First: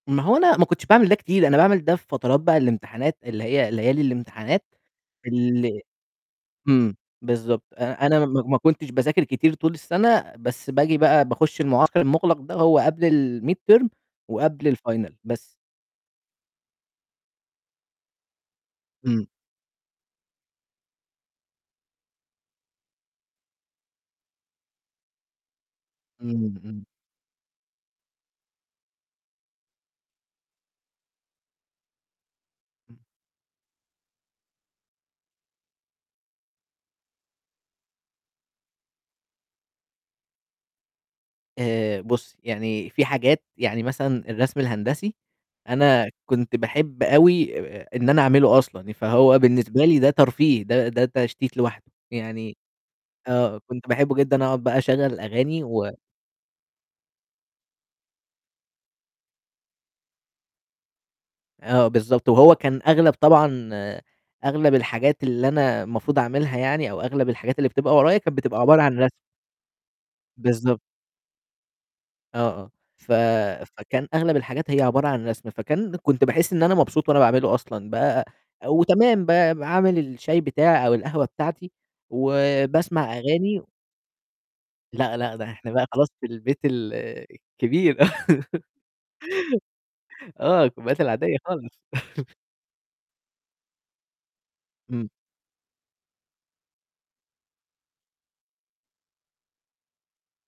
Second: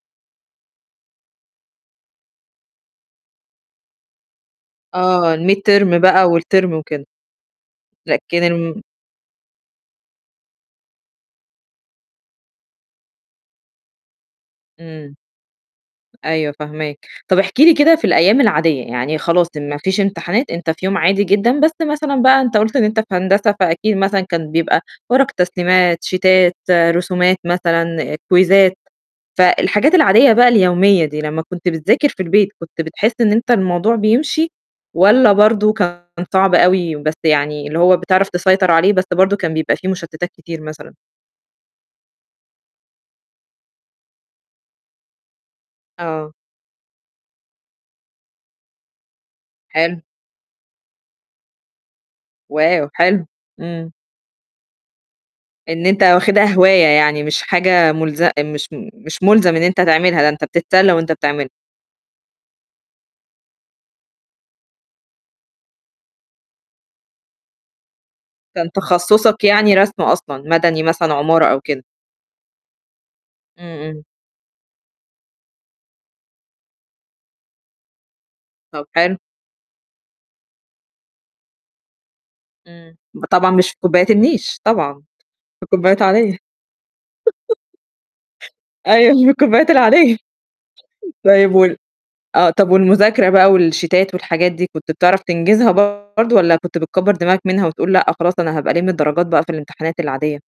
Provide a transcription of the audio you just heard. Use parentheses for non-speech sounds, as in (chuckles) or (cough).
ما هو أنا ما كنتش باعمل ده كتير، أنا باعمل ده في فترات بقى الإمتحانات، اللي هي ليالي الإمتحانات آه الmid ال term بقى والterm إمم، وممكن. بالضبط آآ، أنا ما لكن ما الم كنتش باذاكر كتير طول السَنة بس بآجي بقى باخُش المُعسكر المُغلَق ده هو قبل الmid term وقبل الfinal إمم. بس. أيوه فاهماك. طَب احكِ لي كده في الأيام العادية، يعني إمم. خلاص ما فيش إمتحانات، أنت في يوم عادي جدًا بس مثلًا بقى أنت قُلت إن أنت في هندسة فأكيد مثلًا كان بيبقى ورق تسليمات، إمم، شيتات، إمم. رسومات مثلًا كويزّات فالحاجات العادية بقى اليومية دي، لمّا كنت بتذاكر في البيت كنت إمم. بتحس إن أنت الموضوع بيمشي، والّا برضه كان صعب أوي بس يعني اللي هو بتعرف تسيطر عليه بس برضه كان بيبقى في مُشتتات كتير مثلًا؟ آآ، بُصّي يعني في حاجات يعني مثلًا الرسم الهندسي، أنا آه. كنت باحب أوي آآ آآ إن أنا أعمله أصلًا ي فهو بالنسبة لي حلو. ده ترفيه ده ده تشتيت لوحده، يعني واو! حلو. آه، كنت إمم. باحبّه جدًا أقعُد بقى أشغّل الأغاني إن و أنت واخِدها هواية يعني، مش حاجة مُلز مش م مش مُلزم إن أنت تعملها ده أنت بتتسلّى وأنت بتعملها. آه، بالضبط، وهو كان أغلب طبعًا أغلب الحاجات اللي أنا المفروض أعملها يعني أو أغلب الحاجات اللي بتبقى ورايا كانت بتبقى كان عبارة عن رَسم. تخصُصك يعني رَسم أصلًا؟ بالضبط. مدني مثلًا عمارة أو كده؟ آه، آه، ف إمم، إمم. فكان أغلب الحاجات هي عبارة عن رَسم، فكان كنت باحس إن أنا مبسوط وأنا باعمله أصلًا، بقى طَب حلو. وتمام بقى باعمل الشاي بتاعي أو القهوة بتاعتي إمم، وباسمع ب طبعًا أغاني مش في كوبايات النيش طبعًا، لأ، لأ، ده في إحنا بقى كوبايات خلاص في عادية. البيت ال (laughs) الكبير. (chuckles) أيوه في الكوبايات العادية، آه، الكوبايات العادية طيب وال خالص. (chuckles) آه طَب والمذاكرة بقى والشيتات والحاجات دي كنت إمم. بتعرف تنجزها برضه والّا كنت بتكبّر دماغك منها وتقول لأ، خلاص أنا هابقى ألِم الدرجات بقى في الإمتحانات العادية؟